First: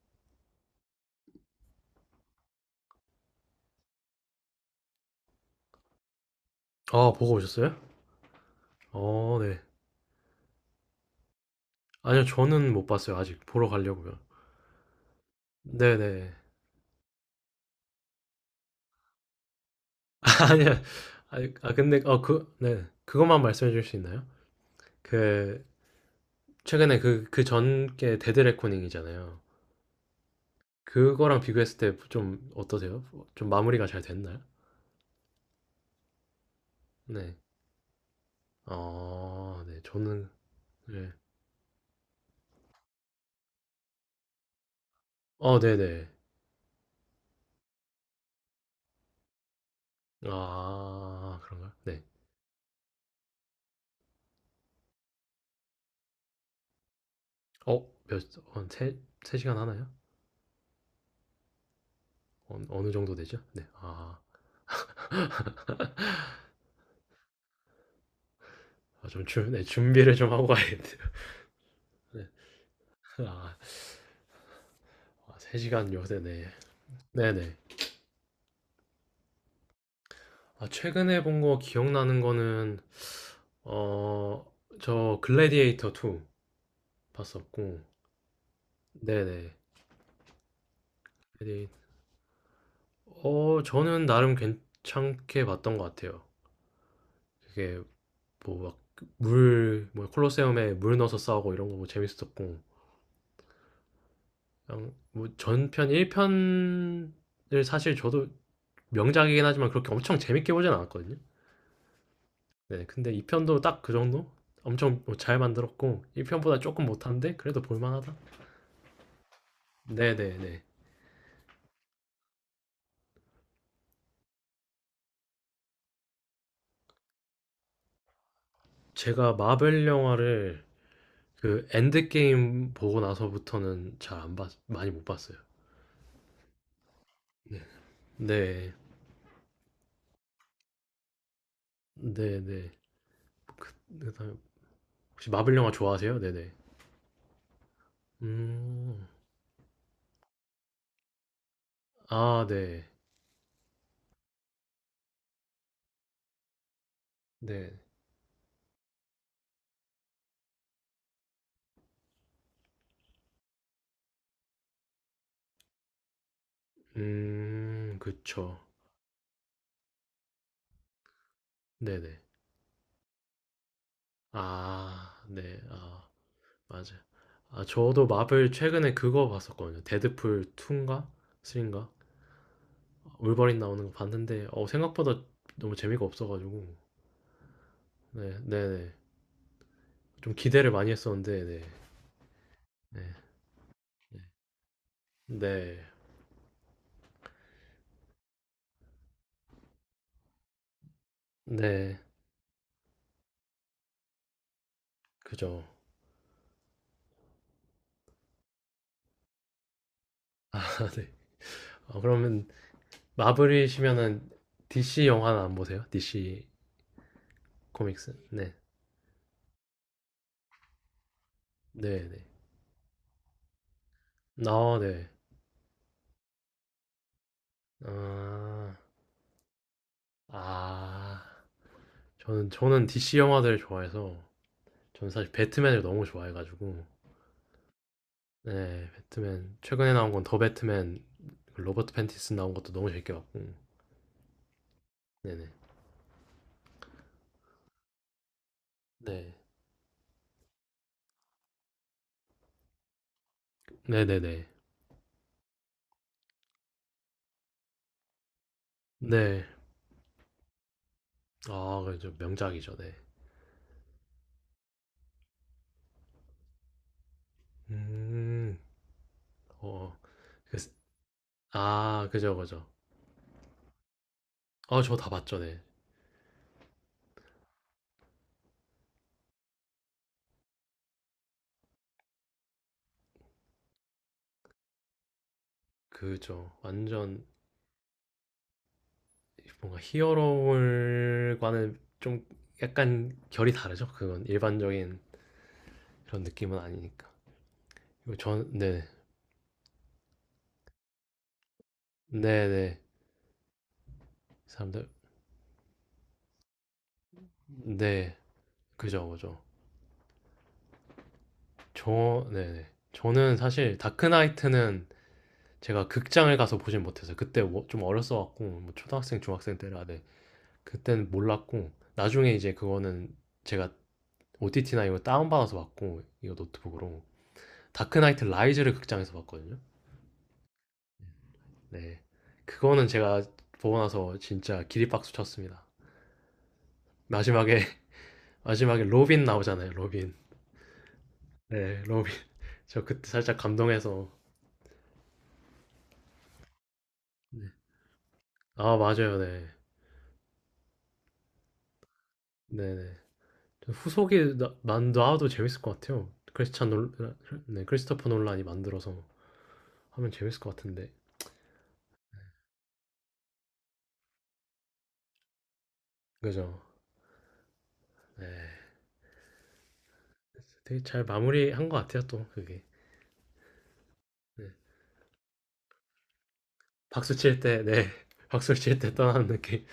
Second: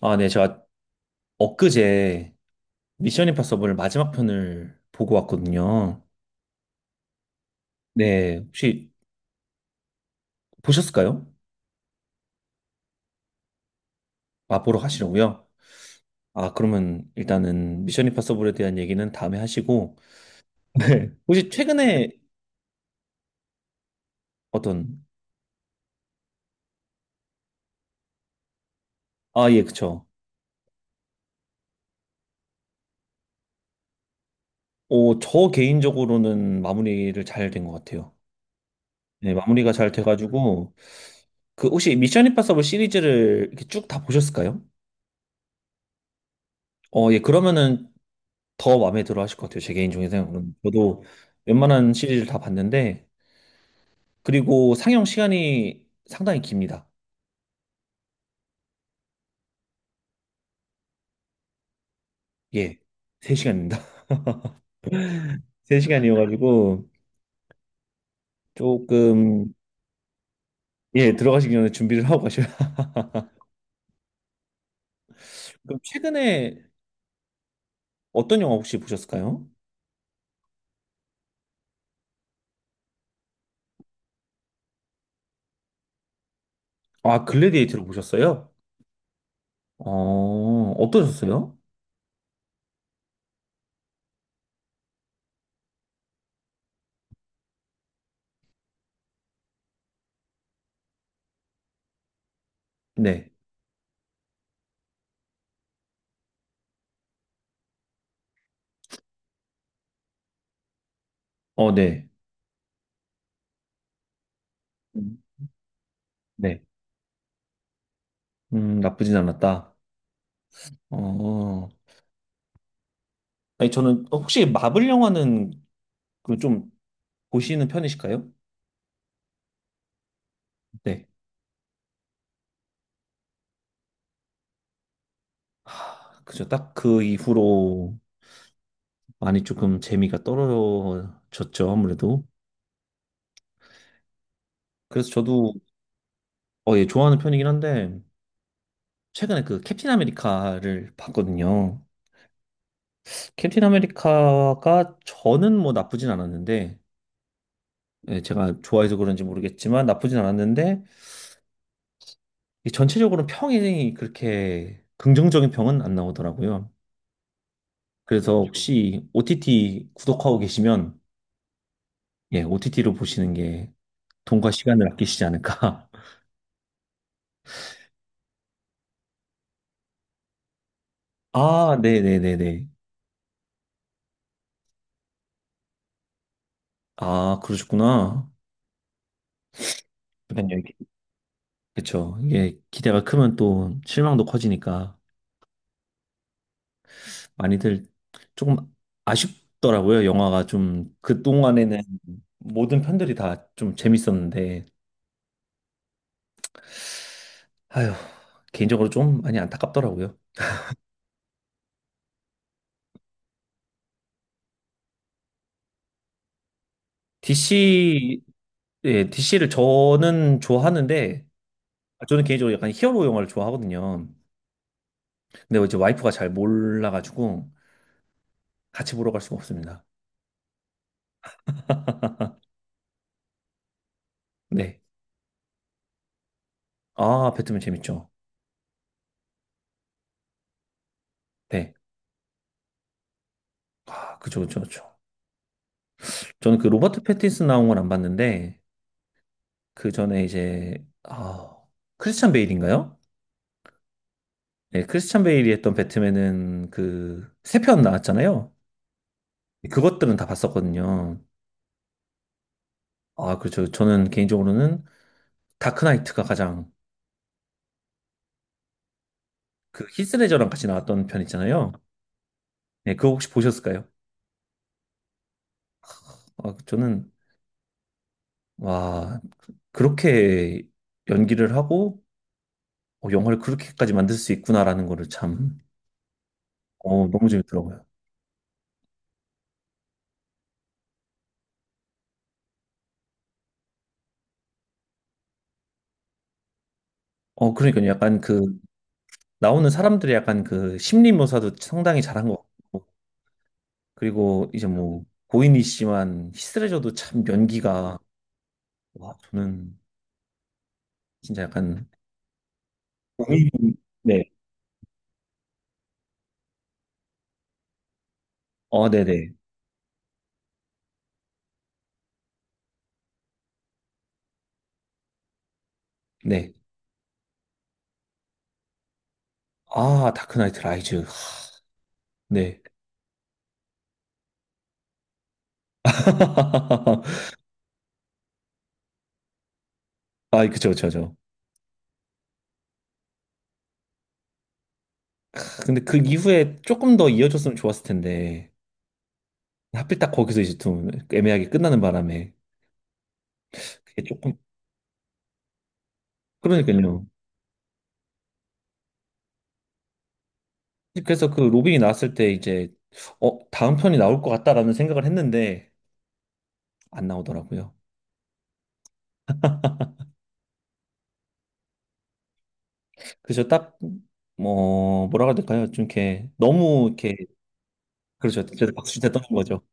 아, 네, 제가 엊그제 미션 임파서블 마지막 편을 보고 왔거든요. 아, 보고 오셨어요? 네, 혹시 어, 네. 보셨을까요? 아니요, 저는 못 봤어요 아직. 보러 가려고요. 아, 보러 가시려고요? 네네. 아, 그러면 일단은 미션 임파서블에 대한 얘기는 다음에 하시고, 아니요. 네. 아 혹시 아 근데 최근에 어 그 네. 그것만 말씀해 주실 수 있나요? 어떤, 그 최근에 그 전 게 데드 레코닝이잖아요. 아, 예, 그쵸. 그거랑 비교했을 때 좀 어떠세요? 좀 마무리가 잘 됐나요? 어, 저 개인적으로는 마무리를 네. 잘 된 것 같아요. 네, 아, 마무리가 네. 잘 저는 돼가지고, 네. 그 혹시 미션 임파서블 시리즈를 이렇게 쭉 다 보셨을까요? 어, 네네. 어, 예, 그러면은 더 마음에 들어 하실 것 같아요. 제 개인적인 생각으로는. 저도 아, 그런가요? 웬만한 네. 시리즈를 다 봤는데, 그리고 상영 시간이 상당히 깁니다. 어 몇 한 세 세 시간 하나요? 예. 어느 정도 되죠? 네. 3시간입니다. 아. 3시간이어가지고, 아 좀 준 조금, 네, 준비를 좀 하고 가야겠네요. 예, 들어가시기 전에 준비를 하고 네. 가셔야. 아, 세 시 그럼 간 요새네. 최근에 네네. 어떤 영화 혹시 보셨을까요? 아, 최근에 본 거 기억나는 거는, 어, 저 글래디에이터 2 아, 봤었고, 글래디에이터를 보셨어요? 네네. 어, 어떠셨어요? 글래디- 어, 저는 나름 괜찮게 봤던 것 같아요. 그게 뭐 막 뭐 콜로세움에 물 넣어서 싸우고 이런 거 뭐 재밌었고, 네. 그냥 뭐 전편 1편을 사실 저도 명작이긴 하지만 그렇게 엄청 재밌게 보진 않았거든요. 어, 네. 네, 근데 2편도 딱 그 정도? 엄청 음, 뭐잘 만들었고 1편보다 네. 조금 못한데 그래도 볼만하다. 나쁘진 않았다. 네네네. 어, 아니, 저는 혹시 마블 영화는 그좀 보시는 편이실까요? 제가 마블 영화를 네. 그 엔드게임 보고 나서부터는 잘 안 봤, 많이 못 봤어요. 그죠. 딱 그 이후로 네, 많이 조금 재미가 떨어졌죠. 아무래도. 네네. 그다음에 그래서 혹시 저도 마블 영화 좋아하세요? 네네. 어, 예, 좋아하는 편이긴 한데 음, 최근에 그 캡틴 아메리카를 봤거든요. 아, 네, 캡틴 아메리카가 저는 뭐 나쁘진 않았는데 네. 예, 제가 좋아해서 그런지 모르겠지만 나쁘진 않았는데 이 전체적으로 평이 그렇게 긍정적인 평은 안 나오더라고요. 그래서 그렇죠. 그쵸. 혹시 OTT 구독하고 계시면 네네. 예, OTT로 보시는 게 돈과 시간을 아, 아끼시지 네, 않을까. 아, 맞아. 아, 저도 마블 최근에 그거 봤었거든요. 데드풀 2인가? 아, 3인가? 네네네네. 올바린 나오는 거 봤는데 생각보다 너무 재미가 없어 가지고. 아, 그러셨구나. 네. 네네. 그좀 러요 기대를 이게 많이 했었는데 네. 그쵸. 이게 기대가 네. 크면 또 네. 실망도 커지니까 네. 많이들 조금 아쉽더라고요. 영화가 좀 그동안에는 네. 모든 편들이 다 좀 재밌었는데, 그죠. 아휴, 개인적으로 좀 많이 안타깝더라고요. 아, 네. 어, 그러면 마블이시면은 DC 영화는 안 보세요? DC 코믹스? DC, 네. 예, DC를 저는 좋아하는데, 아, 저는 네네. 개인적으로 약간 히어로 영화를 좋아하거든요. 아, 네. 근데 이제 와이프가 잘 몰라가지고 아. 같이 보러 갈 수가 없습니다. 아. 저는 DC 영화들을 좋아해서 네. 저는 사실 배트맨을 너무 좋아해 가지고 아, 배트맨 재밌죠. 네. 배트맨 최근에 나온 건 더 배트맨, 그 네. 로버트 팬티슨 나온 것도 너무 재밌게 봤고. 아, 그쵸, 그쵸, 그쵸. 네네. 저는 그 로버트 패틴슨 나온 건 안 봤는데, 네. 그 전에 이제, 아, 크리스찬 베일인가요? 네네네. 네, 크리스찬 베일이 했던 배트맨은 그, 세 편 나왔잖아요. 네. 그것들은 다 봤었거든요. 아, 그죠. 명작이죠. 네. 아, 그렇죠. 저는 개인적으로는 다크나이트가 가장, 음. 그 어. 히스레저랑 그 같이 나왔던 편 있잖아요. 아, 그죠, 그죠. 네, 그거 혹시 보셨을까요? 아, 저 다 봤죠. 네. 아, 저는, 와, 그렇게 연기를 하고, 어, 영화를 그렇게까지 만들 수 있구나라는 거를 참, 그죠. 어, 완전 너무 재밌더라고요. 뭔가 히어로물과는 좀 약간 결이 다르죠. 그건 일반적인 그런 느낌은 아니니까. 어, 그러니까요. 이거 약간 그 전 네. 나오는 사람들이 약간 그 심리 묘사도 상당히 잘한 것 네네. 같고 그리고 이제 사람들 뭐 고인이니씨만 히스레저도 참 연기가 네. 그죠, 와 그죠. 저는 진짜 약간 저, 네 네. 저는 고인 사실 네. 다크나이트는 제가 극장을 가서 보진 못했어요. 그때 좀 어렸어갖고, 뭐 어 초등학생, 네네 중학생 때라, 네. 그때는 몰랐고, 나중에 이제 그거는 제가 OTT나 이거 다운받아서 봤고, 이거 네. 노트북으로. 다크나이트 라이즈를 극장에서 봤거든요. 아 다크나이트 라이즈 네. 네. 그거는 제가 보고 나서 진짜 기립박수 쳤습니다. 마지막에, 마지막에 로빈 나오잖아요, 로빈. 아 그죠 그죠 그죠. 네, 로빈. 저 그때 살짝 감동해서. 근데 그 이후에 조금 더 네. 이어졌으면 좋았을 텐데 아, 맞아요, 네. 하필 딱 거기서 이제 좀 애매하게 끝나는 바람에 네네. 그게 조금 만 나와도 재밌을 것 같아요. 그러니까요. 네, 크리스토퍼 놀란이 만들어서 하면 재밌을 것 같은데. 그래서 그 로빈이 나왔을 때 이제 어 다음 편이 나올 것 같다라는 생각을 했는데 그죠? 안 나오더라고요. 네. 되게 잘 마무리한 것 같아요, 또, 그게. 그래서 딱, 네. 뭐, 뭐라 그래야 될까요? 좀 이렇게, 너무 이렇게, 박수 칠 때, 네. 그렇죠. 박수 그래도 칠 때 박수칠 때 떠나는 떠는 거죠. 느낌.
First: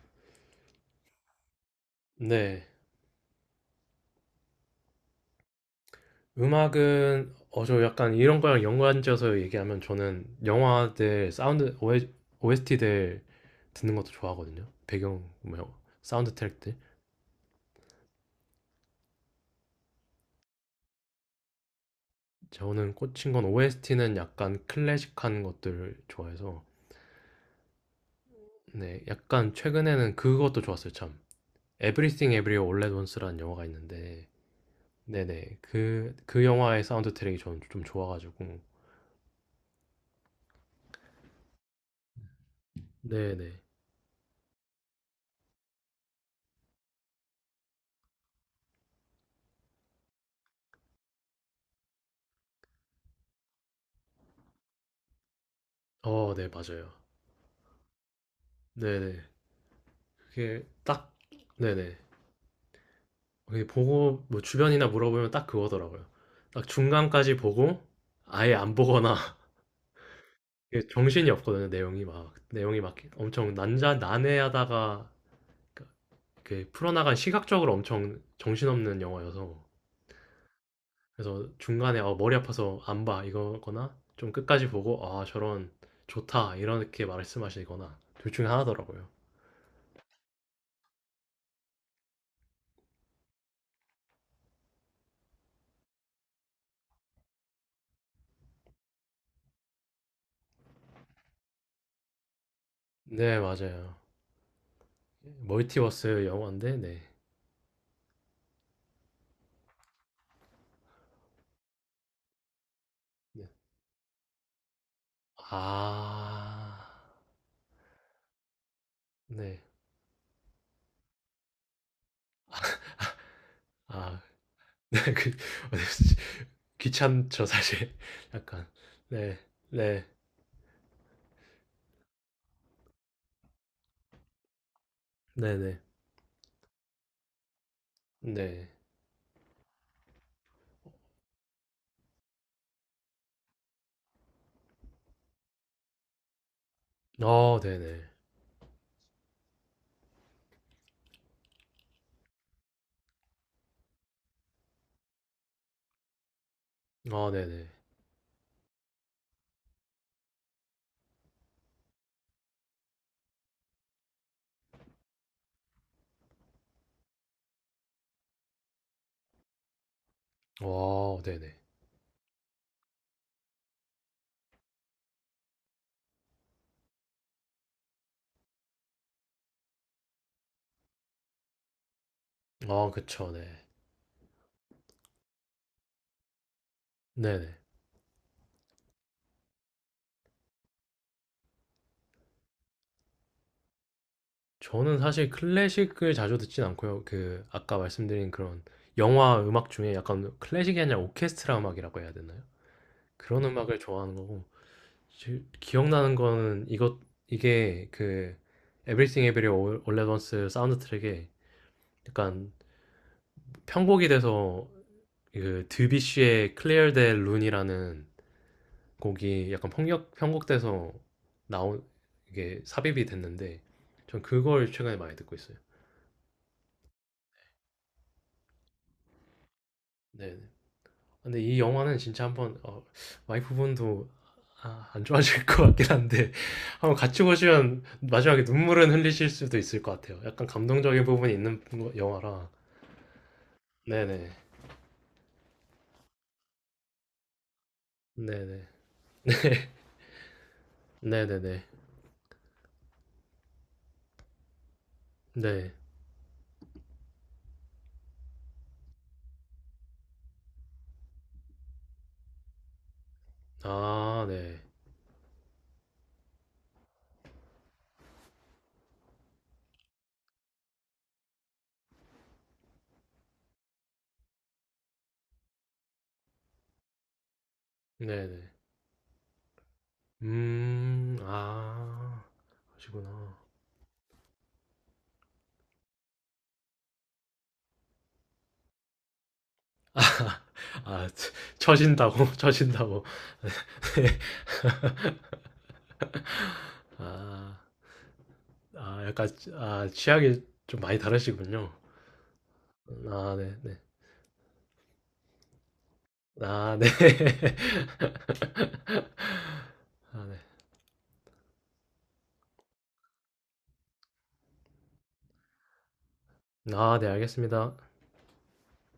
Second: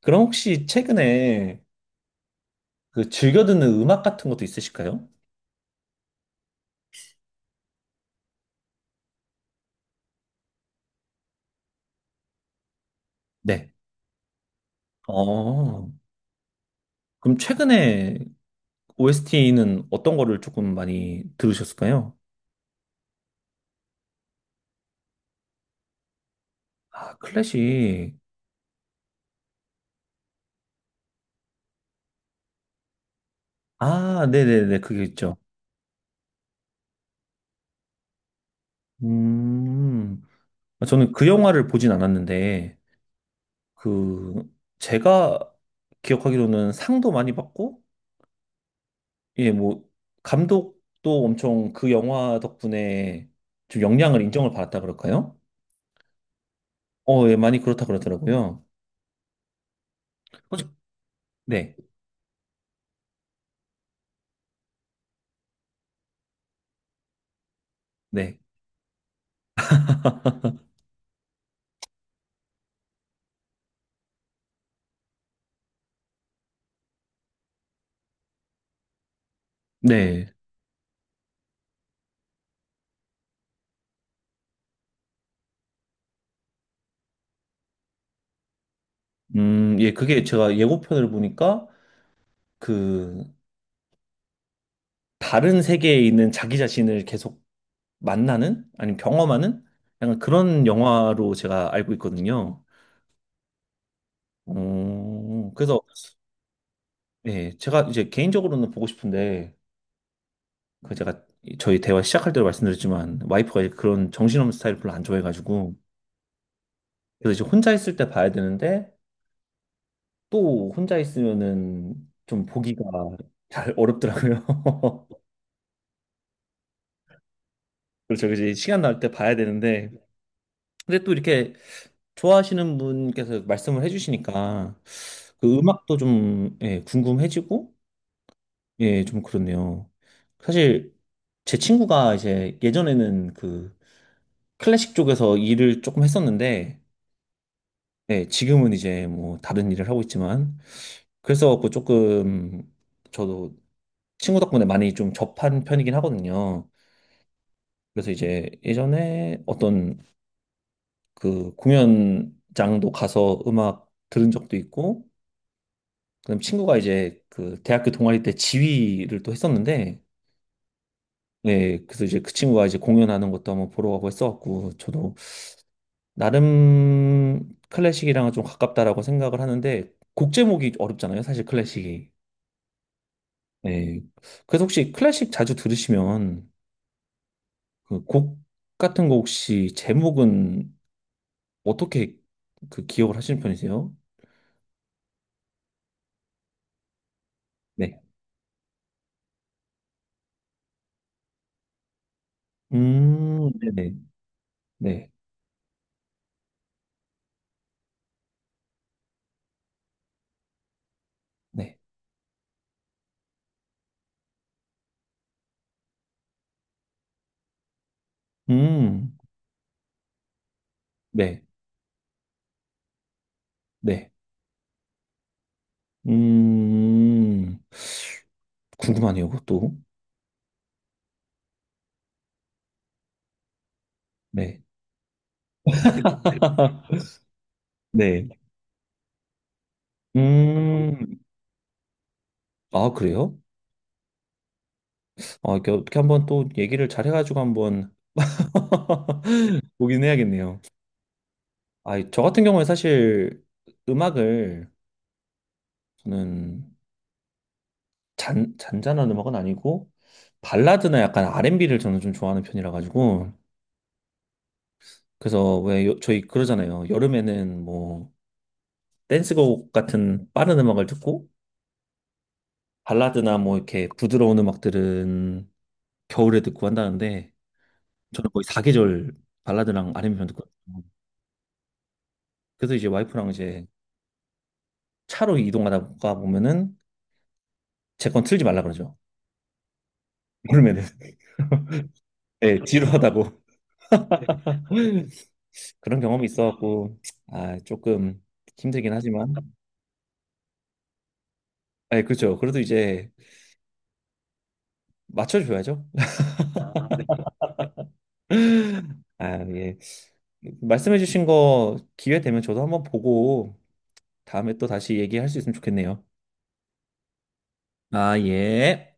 그럼 혹시 최근에 네. 그 즐겨 듣는 음악 같은 것도 있으실까요? 음악은, 저 약간 이런 거랑 연관지어서 얘기하면 저는 영화들, 사운드, OST들 네. 듣는 것도 좋아하거든요. 배경, 뭐, 어, 사운드 트랙들. 그럼 최근에 OST는 어떤 거를 조금 많이 들으셨을까요? 저는 꽂힌 건 OST는 약간 클래식한 것들 좋아해서 아, 클래식. 네, 약간 최근에는 그것도 좋았어요, 참. Everything Everywhere All at Once라는 영화가 아, 있는데, 네네네. 그게 있죠. 네네, 그 영화의 사운드 트랙이 저는 좀 좋아가지고, 음, 아, 저는 그 영화를 보진 않았는데, 네네, 그, 제가 기억하기로는 상도 많이 받고, 예, 뭐, 감독도 엄청 그 영화 덕분에 좀 역량을 인정을 받았다 그럴까요? 어, 네, 맞아요. 어, 예, 많이 그렇다 그러더라고요. 네네, 혹시, 그게 딱, 네, 네네, 그게 보고, 뭐 주변이나 물어보면 딱 그거더라고요. 딱 중간까지 보고, 네, 아예 안 보거나, 이게 정신이 없거든요, 내용이 막 엄청 난해하다가, 그, 그 풀어나간 시각적으로 엄청 정신없는 영화여서, 네. 그래서 중간에 어, 머리 아파서 안 봐 이거거나 좀 끝까지 보고 아 저런 좋다 이렇게 말씀하시거나 둘 중에 하나더라고요. 예, 그게 제가 예고편을 보니까 그, 다른 세계에 있는 자기 자신을 계속 만나는? 아니면 경험하는? 약간 그런 영화로 제가 알고 있거든요. 네, 맞아요. 어, 그래서, 멀티버스 영화인데 네. 예, 제가 이제 개인적으로는 보고 싶은데, 그 제가 저희 대화 시작할 때도 말씀드렸지만 네. 와이프가 이제 그런 정신없는 스타일 별로 안 좋아해가지고 아, 그래서 이제 혼자 있을 때 봐야 되는데 네. 또 혼자 있으면은 좀 보기가 잘 아, 네, 어렵더라고요. 그, 어, 귀찮죠, 사실. 그래서 이제 약간. 시간 날 때 봐야 네, 되는데 네, 근데 또 이렇게 좋아하시는 분께서 말씀을 해주시니까 네 그 네, 음악도 좀 예, 궁금해지고 네. 예, 좀 그렇네요. 사실 제 친구가 이제 예전에는 그 클래식 쪽에서 일을 조금 했었는데 네. 어, 네 네. 네, 지금은 이제 뭐 다른 일을 하고 있지만 그래서 갖고 조금 저도 친구 덕분에 많이 좀 접한 편이긴 하거든요. 어, 네 네. 그래서 이제 예전에 어떤 그 공연장도 가서 음악 들은 적도 있고 그다음 친구가 이제 그 대학교 동아리 때 지휘를 또 했었는데 어, 네네. 네, 그래서 이제 그 친구가 이제 공연하는 것도 한번 보러 가고 했어갖고 저도 나름 클래식이랑은 좀 가깝다라고 생각을 하는데 곡 제목이 어렵잖아요, 사실 클래식이. 어, 그쵸, 네. 네. 그래서 혹시 클래식 자주 들으시면 네네. 그 곡 같은 거 혹시 제목은 어떻게 그 기억을 하시는 편이세요? 저는 사실 클래식을 자주 듣진 않고요. 그 아까 네. 말씀드린 그런 영화 음악 중에 약간 클래식이 아니라 오케스트라 음악이라고 해야 되나요? 그런 음악을 네네. 좋아하는 거고 네. 기억나는 거는 이것 이게 그 Everything Everywhere All at Once 사운드 트랙에 네. 약간 편곡이 돼서 그 드뷔시의 Clear the r u n e 이라는 음, 곡이 약간 편곡돼서 네. 나온 이게 삽입이 됐는데 네. 전 그걸 최근에 많이 듣고 있어요. 음, 궁금하네요, 그것도. 네. 근데 이 영화는 진짜 한번 어, 와이프분도 네. 아, 안 좋아하실 것 같긴 한데 한번 같이 보시면 네. 마지막에 눈물은 흘리실 수도 있을 것 같아요. 약간 감동적인 음, 부분이 있는 영화라. 아, 그래요? 네네. 아, 이렇게 어떻게 한번 또 얘기를 잘해가지고 한번 네네. 보긴 해야겠네요. 네네네. 아, 저 같은 경우는 사실 음악을 네. 저는 잔잔한 음악은 아니고 발라드나 약간 R&B를 저는 좀 좋아하는 편이라 가지고 아, 네. 그래서 왜 요- 저희 그러잖아요. 여름에는 뭐 댄스곡 같은 빠른 음악을 듣고 발라드나 뭐 이렇게 부드러운 음악들은 겨울에 듣고 한다는데 저는 거의 네네. 사계절 발라드랑 R&B만 듣고 아, 그래서 이제 와이프랑 그러시구나. 이제 차로 이동하다가 보면은 제 건 틀지 말라 그러죠. 여름에는 아, 처- 처진다고, 네, 처진다고. 지루하다고 네. 그런 경험이 있어갖고 아, 아 조금 힘들긴 아, 약간, 하지만 아, 취향이 좀 많이 다르시군요. 네, 그렇죠. 그래도 이제 아, 네네. 맞춰줘야죠. 아, 네. 아, 네. 아, 네. 아, 예. 말씀해주신 거 기회 되면 저도 한번 보고 다음에 또 다시 얘기할 수 있으면 좋겠네요. 아, 네, 알겠습니다. 아, 예.